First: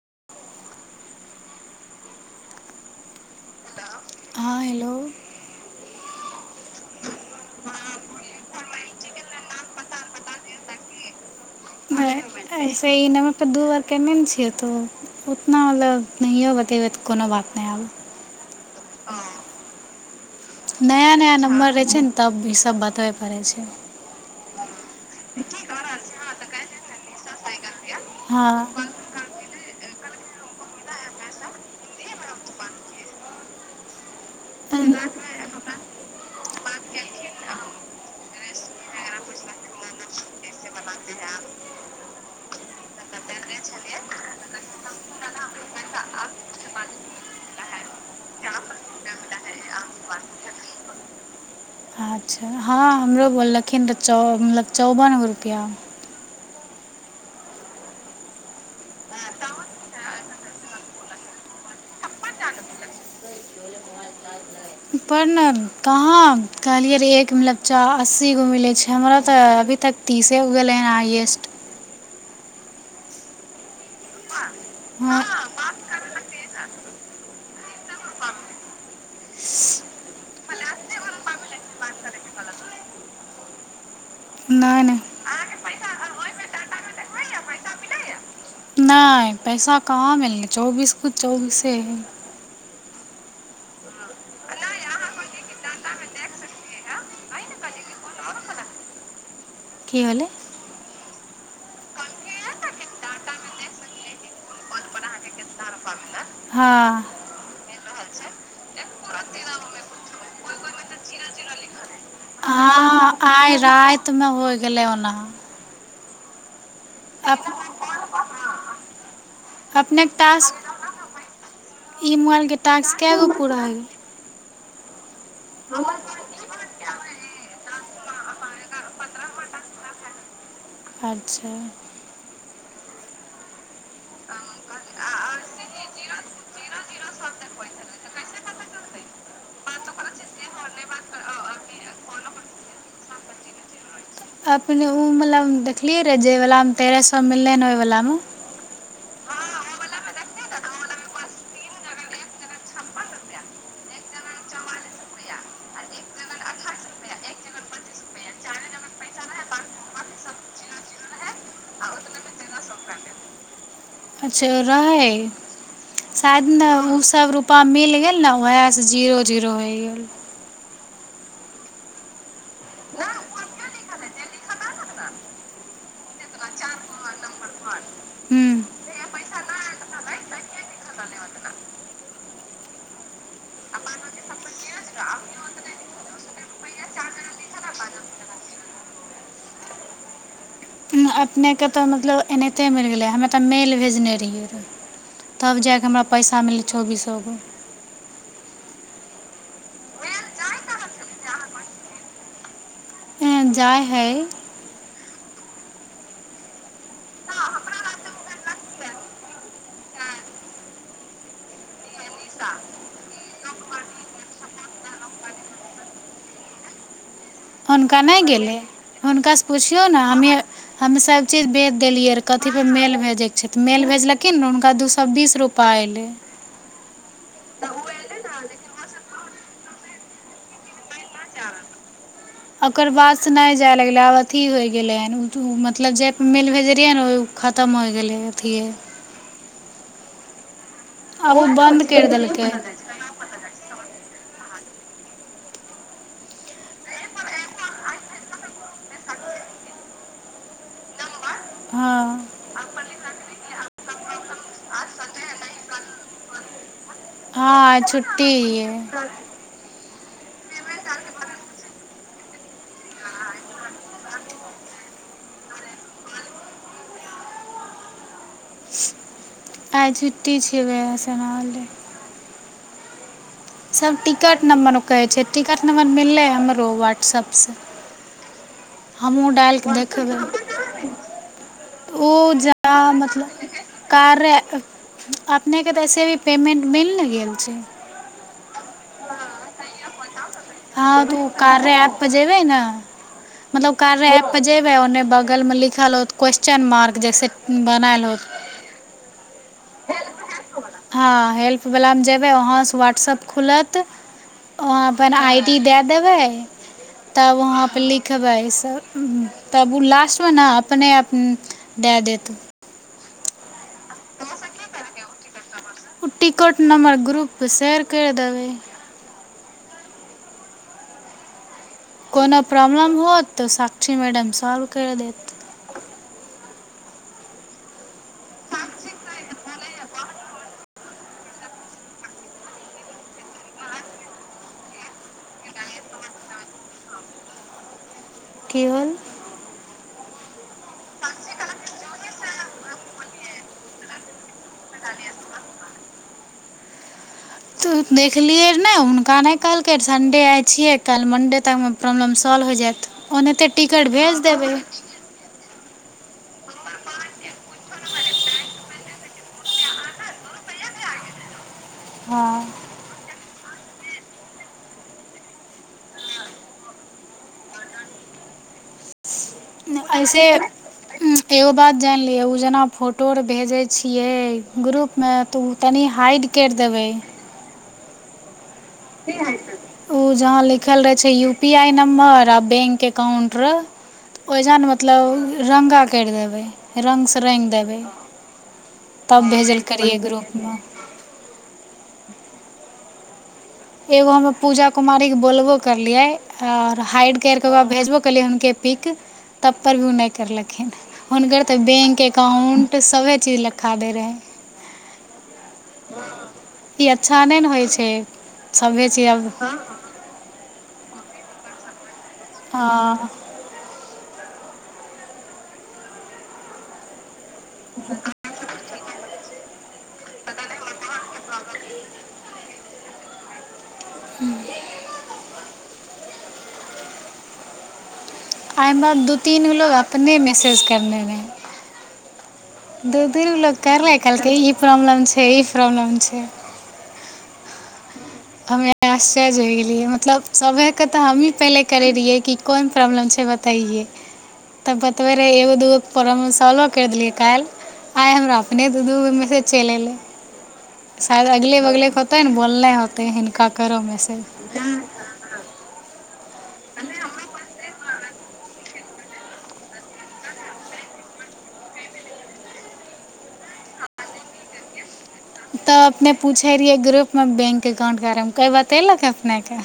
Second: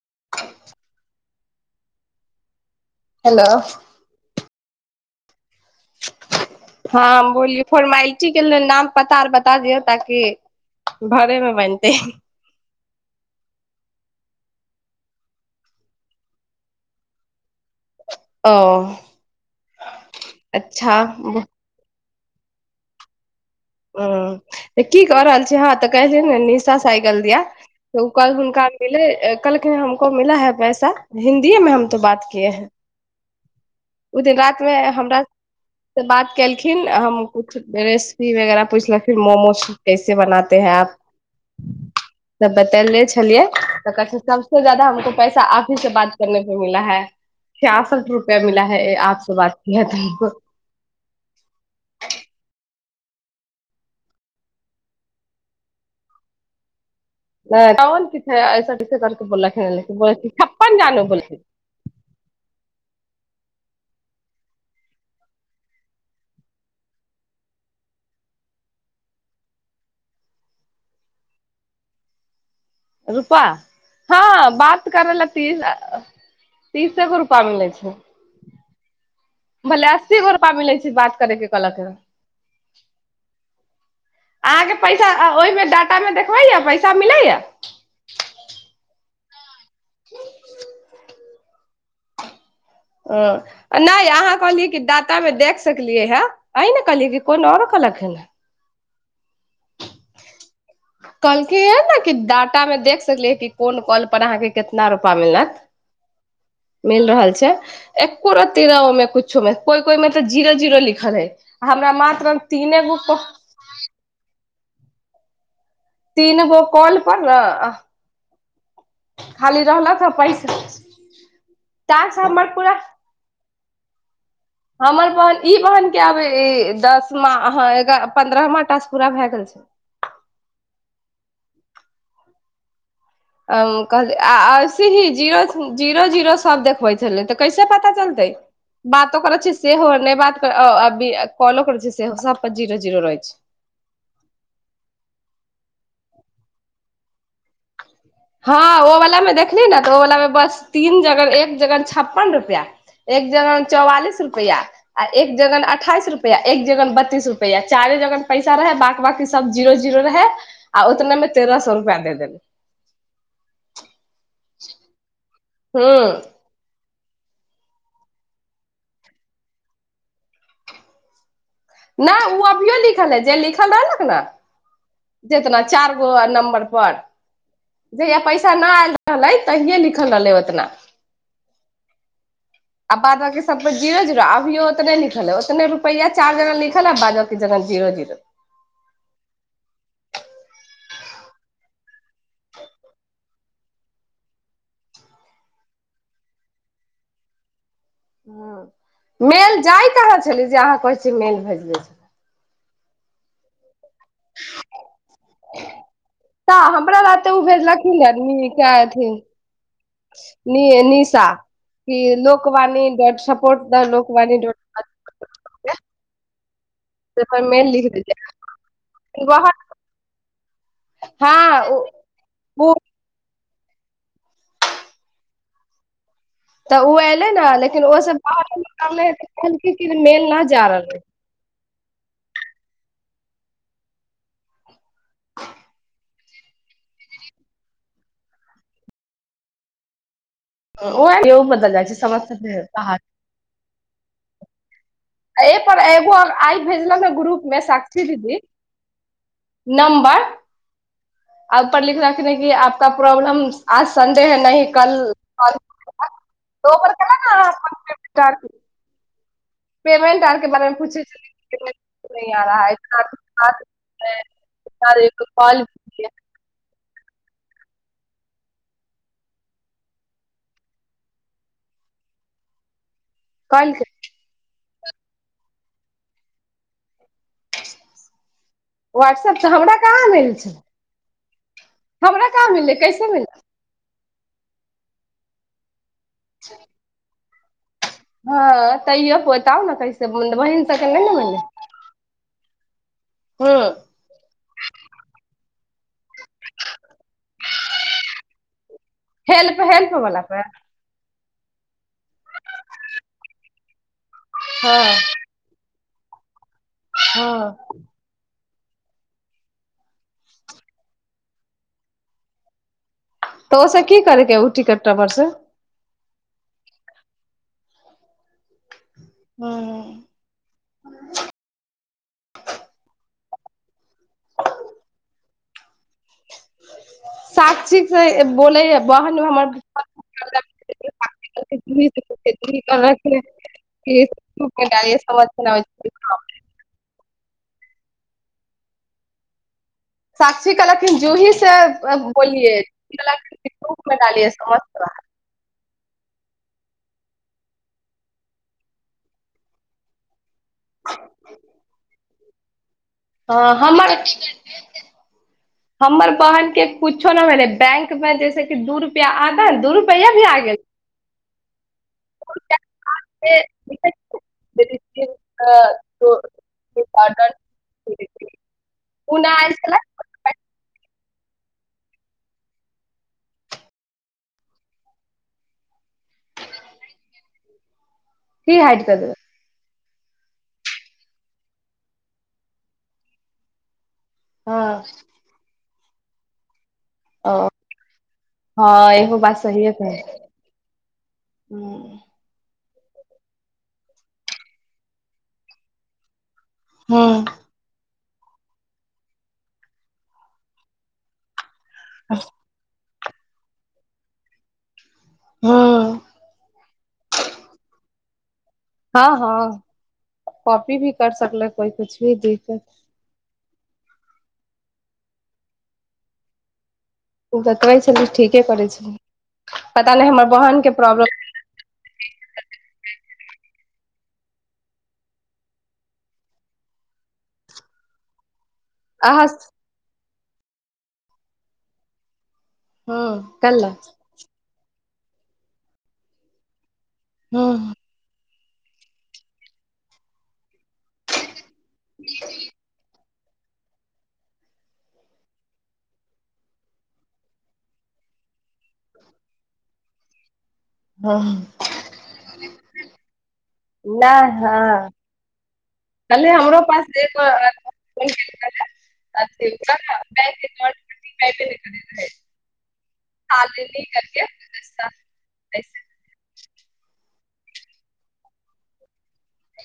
[unintelligible] Hello हँ hello हँ बोलिय फोर्माइलटी के लेल नाम पता आर बता दियौ ताकि भड़ेमे [unintelligible] तऽ ई नम्बर पर दू बार केने न छियै तो उतना मतलब नहियो बतेबै तऽ कोनो बात नइ आब ओ अच्छा नया नया ह नम्बर रहे छै न तब ई सब बतबे पड़े छै ह तऽ की क रहल छी हँ तऽ कइले न निशा साइकल दिया [unintelligible] तऽ ओ कहनखिन हँ काम मिलै कहलखिन्ह हमको मिला है पैसा हिन्दीए मे हम तो बात किए है ओ दिन रति मे हमरा से बात केलखिन हम कुछ रेसिपी वगैरह पुछलखिन मोमोज सब कैसे बनाते है आप त बतेले छलियै तऽ कहलथिन सबसे जादा हमको पैसा आप ही से बात करने पे मिल है छियासठ रुपया मिला है ह आपसँ बात क तो अच्छा हँ हमरो बोललखिन तऽ चौ मतलब चौबन गो रुपैआ नहि इकाबन की से ऐसा करके बोलखिन उलखिल छप्पन जानो बोलखिन पर ने कहाँ कहलियै रहै एकमे लच्चा अस्सी गो मिलैत छै हमरा तऽ अभी तक तीसे हो गेलै हन हाइएस्ट रुपा हँ बात करै हँ लए तीस तीसे गो रुपा मिलै छै भले अस्सी गो रूपा मिलै छै बात करे के कहलक हँ ने अहाँके नहि नहि पैसा ओहिमे डाटा मे देखबै यऽ पैसा मिलै यऽ नहि पैसा कहाँ मिललै चौबीस क चौबीसे हई ह नहि अहाँ कहलियै कि दाँतामे देख सकलियै हे अही ने कहलियै कि कोन आओरो कहलक हन की हलेय कहलखिन हे ने कि डाटा मे देख सकली है कि कोन कॉल पर अहाँके कितना रूपा मिलत हँ मिल रहल छै एगोरती रोऊ कुछ मे तेरह ओ में कुछो मे कोई कोई में त जीरो जीरो लिखल है हमरा मात्र तीने गुक हँ आइ रातिमे होइ गेलै ओना तीन गो कल पर न अप अपनेके पैसा टास्क ई टास्क हमर मोबाइलके पूरा टास्क कए गो पूरा होइ गेल हमर बन ई बहनके आब दसमा ह एग पन्द्रहमा टास पूरा भए गेल छै अच्छा कह आ ऐसे ही जीर जीरो जीरो सभ देखबै छलै तऽ कैसे पता चलतै बातो करैत छै सेहो नहि बात कर अभी कॉलो करै छै सेहो सभप जीरो जीरो रहैत छै अपने ओ मतलब देखलियै रे जे वाला मे तेरह सए मिलले ह ओहि वाला हँ ओ वला देखली ने ओ व मे बस तीन ज ज छप्पन रुप एक जग चौवालिस रुपआ आ एक जगन अठाइस रुपआ एक जगन बत्तीस रुपआ चार जग पैसा रहे बाक बाकी सब जीरो जीरो रहे आ उतने मे तेरह सए रुपआ दे देली अच्छा रहैय ह शायद न त ओ सब रुपा मिल गेल ने वएहसँ जीरो जीरो होइ गेल नहि ओ अभियो लिखल है जे लिखल रहलक ने जितना चार गो नमबर पर जहिय पैसा हूँ नहि आयल रहलै तहिे लिखल रहलै ओतना आ बाद बकी सब जीरो जीरो अभियोने लिखल हतने रुप चार ज लिखल है बाद ब जीरो जीरो अपनेके तऽ मतलब एनाहिते मरि गेलै हमे तऽ मेल भेजने रहियै रहै तब जााकऽ हमरा पैसा मिलल चौबीसएगो ह मेल जाइतके अहाँ छली जे अहाँ कहै छिय मेल भेज दै छल। जाइ हय तऽ हमरा लग तऽ ओ भेजलखिनदमी के हथिन नि निशा कि Lokvani dot support the Lokvani dot हुनका नहि गेलै हुनकासँ वह पुछिियौ ने हमे ह सभचीज हँ भेच ओ देलियै रहऽ कथीपर मेल भेजयके तऽ मेल भेजलखिन ने हुनका दू सए बीस रुपैआ अयलै। तऽ ओ एलै ने लेकिन ओसभ बाहरलै तऽ कहलिन कि मेल नहि जा रहलै। ओकर बादसँ नहि जाय लगलै आब अथी होय गेलै हन मतलब जाहिप मेल भेजेलहियै ने ओ खतम होय गेलै अथिए। ओ य आब बदल बन्द जाय छै करि समझ सें देलकै बाहर एहि पर एगो आइ भेजलो ने ग्रुप मे साक्षी दीदी नम्बर आ ओपर हँ लिखलखिन क आपक प्रॉब्लम आज सडे है न कल कहला न अपन हाँ छुट्टी पेपेंट आर कें बारेमे पूैछै नै आरहा है इतना देर कॉल की है आइ छुट्टी छबै सेनालै। कॉल के सब टिकट नमबर उ कहे छै टिकट नमबर मिलले हमर व्ट्सअप हमहूँ व्हाट्सएप से डालि कऽ हमरा कहाँ देखेबै। मिल छै तऽ ओ हमरा कहाँ जा मिललै कैसे मिलल मतलब कार्य अपनेक तैसे भी पेमेन्ट मिल न गया छय हँ तैयो बताउ ने कैसे? बहिन सबके हँ नहि ने तऽ ओ मिललै कार्य ऐपपर जयबै ने ह मतलब कार्य ऐपपर जेयबै ओन्ने बगलमे लिखल होत क्वेश्चन मार्क जैसे बनायल होत। हेल्प हेल्प बला पर। हँ हेल्प बलामे जेबै वहाँसँ व्हाट्सएप खुलत ओहाँ हँ पर आइ डी देत। देबै तब हँ वहाँपर लिखबै। त तब ओ लास्टमे ने अपने आप दए देत। तऽ ओस की करैके ह उ टिकट टबर से उटिकट न हमर ग्रूप म सेर कर देबै। हुँ कोनो प्रॉब्लम होत तऽ साक्षी मैडम सोल्व कर दत साक्षी से बोलै बहन हमर ग्रुप मे जाइए समझ की होल। साक्षी कहलखिन जूही से बोलिये जूही कहलकिन ग्रुप मे डालियै समस्त मामला तू देखलिये र ने हुनका नहि कहलके संडे आ। छियै कल् मंडे तक मे प्रॉब्लम सॉल हो जायत ओने त हँ टिकट हमर भेज देबै हमर बहनके कुछो नहि भेलै बैंकमे जैसे कि दू रुपैआ आ द दू रुपैआ भी आ गेल हँ ओ नहि आइल छलाह ऐसे एगो बात जानलियै ओ जेना फोटो आर भेजै छियै ग्रुपमे तऽ ओ तनि हाइड करि देबै क हइड कऽ देबै ओ जहाँ लिखल रहै छै यू पी आई नम्बर आ बैंक एकाउंट र ओ जन मतलब करि देबै रङ्गसँ रङ्ग ओ देबै हँ एगो तब बात भेज ले सहिए करियै कहै ग्रुपमे हँ एगो हमे पूजा कुमारी के बोलबो करलियै आऔर हाइड हँ करके भेजबो केलियै हुनके पिक तब पर भी उ नइ करलथिन तऽ बैंक एककाउंट सभे चीज लखा दै रहै हँ ई अच्छा नहि ने होइ छै सभे चीज हँ आब हँ कॉपी भी कर सकलै कोइ किुछ ही दिक्कत हँ उ बतबै छलि ठीके करै छलि पता नहि हमर बहनके प्रॉब्लम हू आई हमरा दू अहाँ तीनगो अपने मैसेज करने मे दू तीन हँ गो लोक करलै कहलकै ई प्रॉब्लम छै ई प्रॉब्लम छै हूँ हमे आश्च्य हो गेलियै मतलब सबे कऽ तऽ हमही पहिले करैलियै की कोन प्रॉब्लम छै छै बतैयै तऽ बतबै रहै एगो दूगोक प्रॉब्लम सॉल्वो करि देलियै काइल आइ हमरा अपने दू दू गो मैसेज चलि एयलै शायद हँ अगले बगले के होतेै न बोलने होत होतइ हिनका करो मैसेज नहि हँ कल्हे हमरो पास एगो [unintelligible] बैंक एकाउंट परति पाइपे नई करैत रहैय ऐसे। तऽ अपने पूछे रहियै ग्रुप म बैंक एकाउंट कारण कई बतेलक अप ने कऽ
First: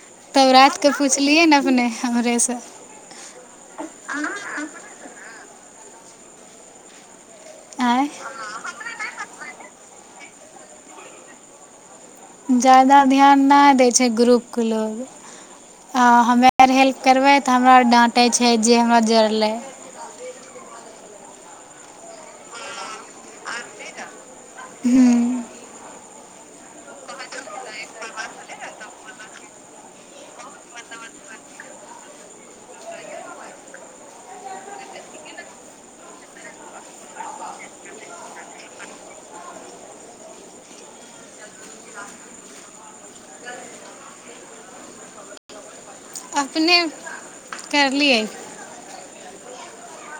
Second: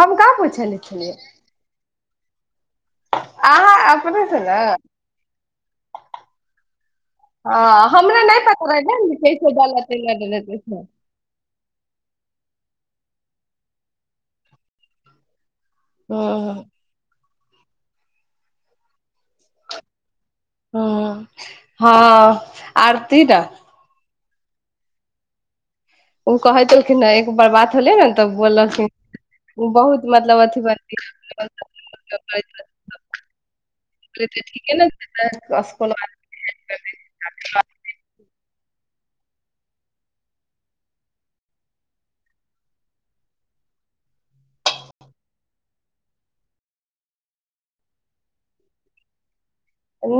हम कहाँ तब रात पूछने के पुछलियै न अपने हमरे सँ आह अपने सँ नऽ ह आँय हमरा नहि पता रहै नइ बझे छिये कैसे डलेतै न डलेतै [unintelligible] जादा ध्यान न दै छै ग्रुप के लोग आ ह हमे अर हेल्प करबै तऽ हमरा आर डाँटै छै जे हमरा जड़लै हू हँ आरती टाऽ हूँ कहैतखिन एक ब बात होलै ने तऽ बोललखिन बहुत मतलब अथि [unintelligible] अपने करलिए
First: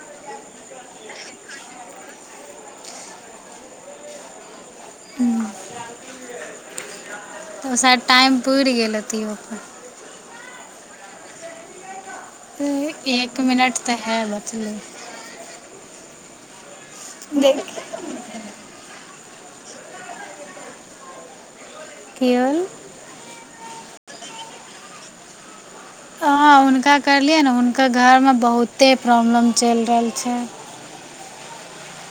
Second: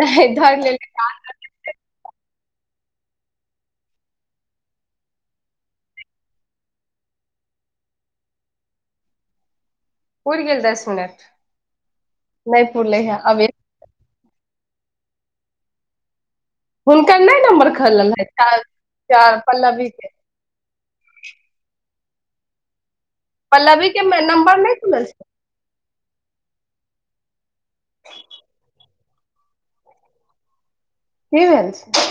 नहि धर लेले [unintelligible] ऽ ओस टाइम पुरि गेल तिहो उड़ गेल दस मिनट नहि पुरलै हे एक अभी मिनट तऽ हे बचले हुनकर नहि नम्बर खेलल है चार चार पल्लवी के कियल पल्लवीके नम्बर नहि खुल्ल छै ह उनका कर लियअ ने हुनका के घर मे बहुते प्रॉब्लम चलि रहल छै की भेल छै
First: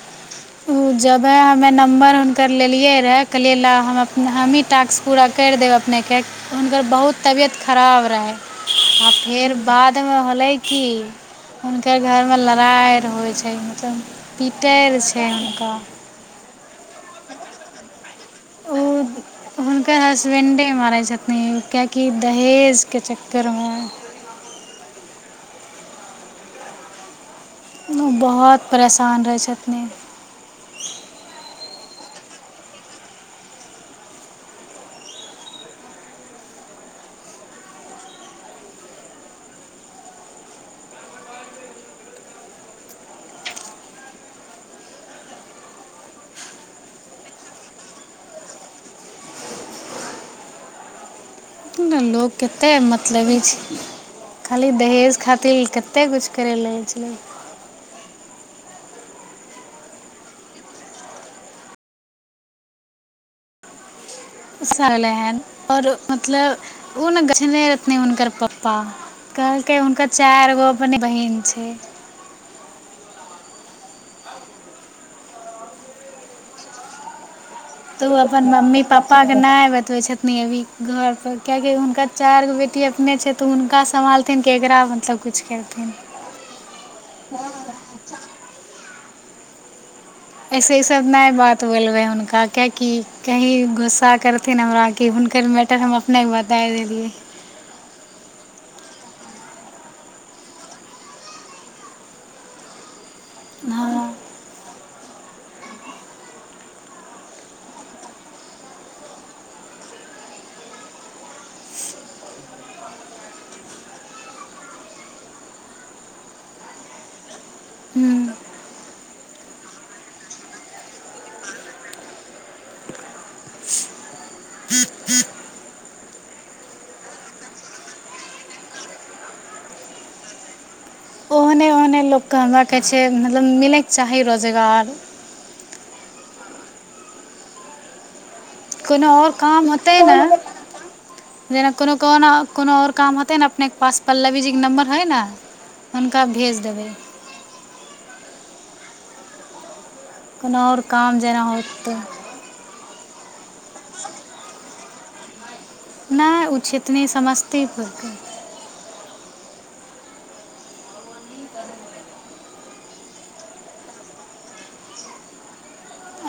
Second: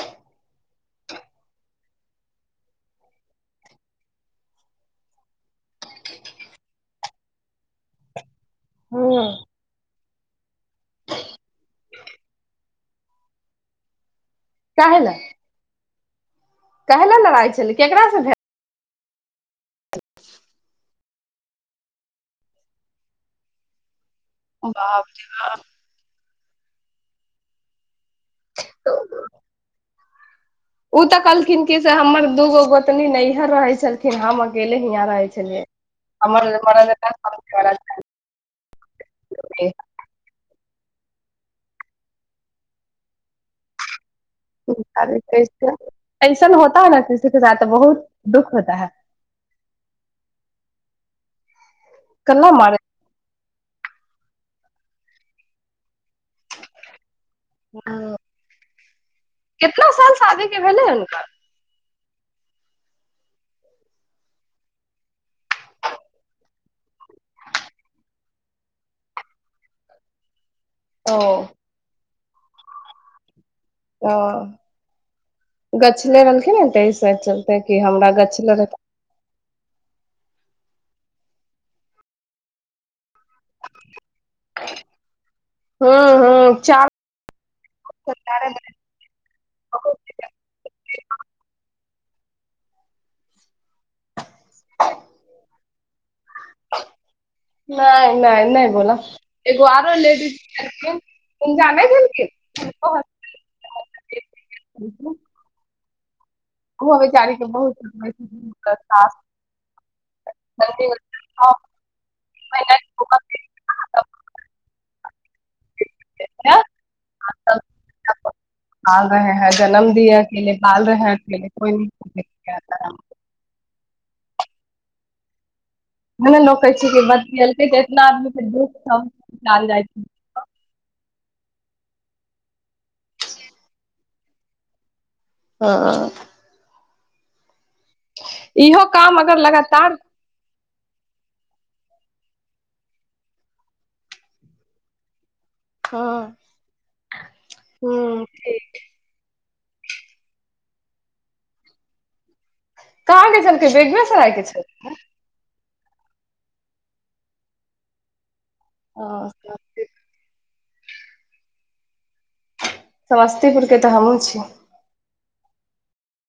ओ जब ह हमे नम्बर हुनकर लेलियै रहऽ कहलियै लऽ हम हमहीँ टास्क पूरा करि देब अपनेके हुनकर बहुत तबियत खराब रहै आ ह फेर बाद त हलै की हुनकर घरमे लड़ाइ होइ छै मतलब पीटैय आओर छै हाँ काहले लड़ाई छले केकरा सेे ओ हुनकर हसबैंडे मारै छथिन किियकि दहेजके चक्करमे बापरे बाप ओ बहुत बाप परेशान रहै छथिन ओ तऽ कहलखिन कि से हमर दू गो गोतनी नैहर रहै छलखिन हम अकेले हियाँ रहै छलियै हमर ऐसन होता है न किसी के साथ बहुत दुःख होता है ने लोक कल्ला मारे कतेक मतलबी छै खाली दहेज खातिर कतेक किछु करै ल रहै छलै हाँ कितना साल शादीे भेलै हुनका सलै हन आओर मतलब ओ ने गछने रहथिन हुनकर पप्पा कहलकै हुनकर चारि गो उन ओ बहन छै ओ गछले रहलखिन तेइस चलते कि हमरा तू अपन गछले रह मम्मी पापा के नहि बतबै छथिन अपने अभी घरपर किएकि हुनकर चारि गो बेटी अपने छै तऽ हुनका सम्हालथिन ककरा मतलब किछु हुँ करथिन हुँ चार - आ कहल की कहिन गुस्सा करथिन हमरा क हुनकर मैटर हम अपनेके बता देलियै नहि नहि नहि बोला एगो आरो लेडीज छलखिन हुनका नै हँ क़हलकहिन ओ बेचारी बहुत पाल रहे है जन्म दि अेल पाल रहे हैं अ को ह लोक कहै छै कि बतेलकै तऽ इतना आदमी के दुःख जाइ छै अपने मोकामा के छै हमरा कहै छै मतलब मिलैके चाही रोजगार हँ ह इहो कोनो काम आओर अगर होतै लगातार ने जेना कोनो कोना कोनो आओर काम हते ने अपने पास पल्लवी जी के नम्बर है ने हुनका भेज देबै हुँ ठीक कोनो आओर काम जेना होततै कहाँ दिसन कें बेगुसराय के छै नहि ओ छतिन समस्तीपुरके ह समस्तीपुरके तऽ हमहूँ छी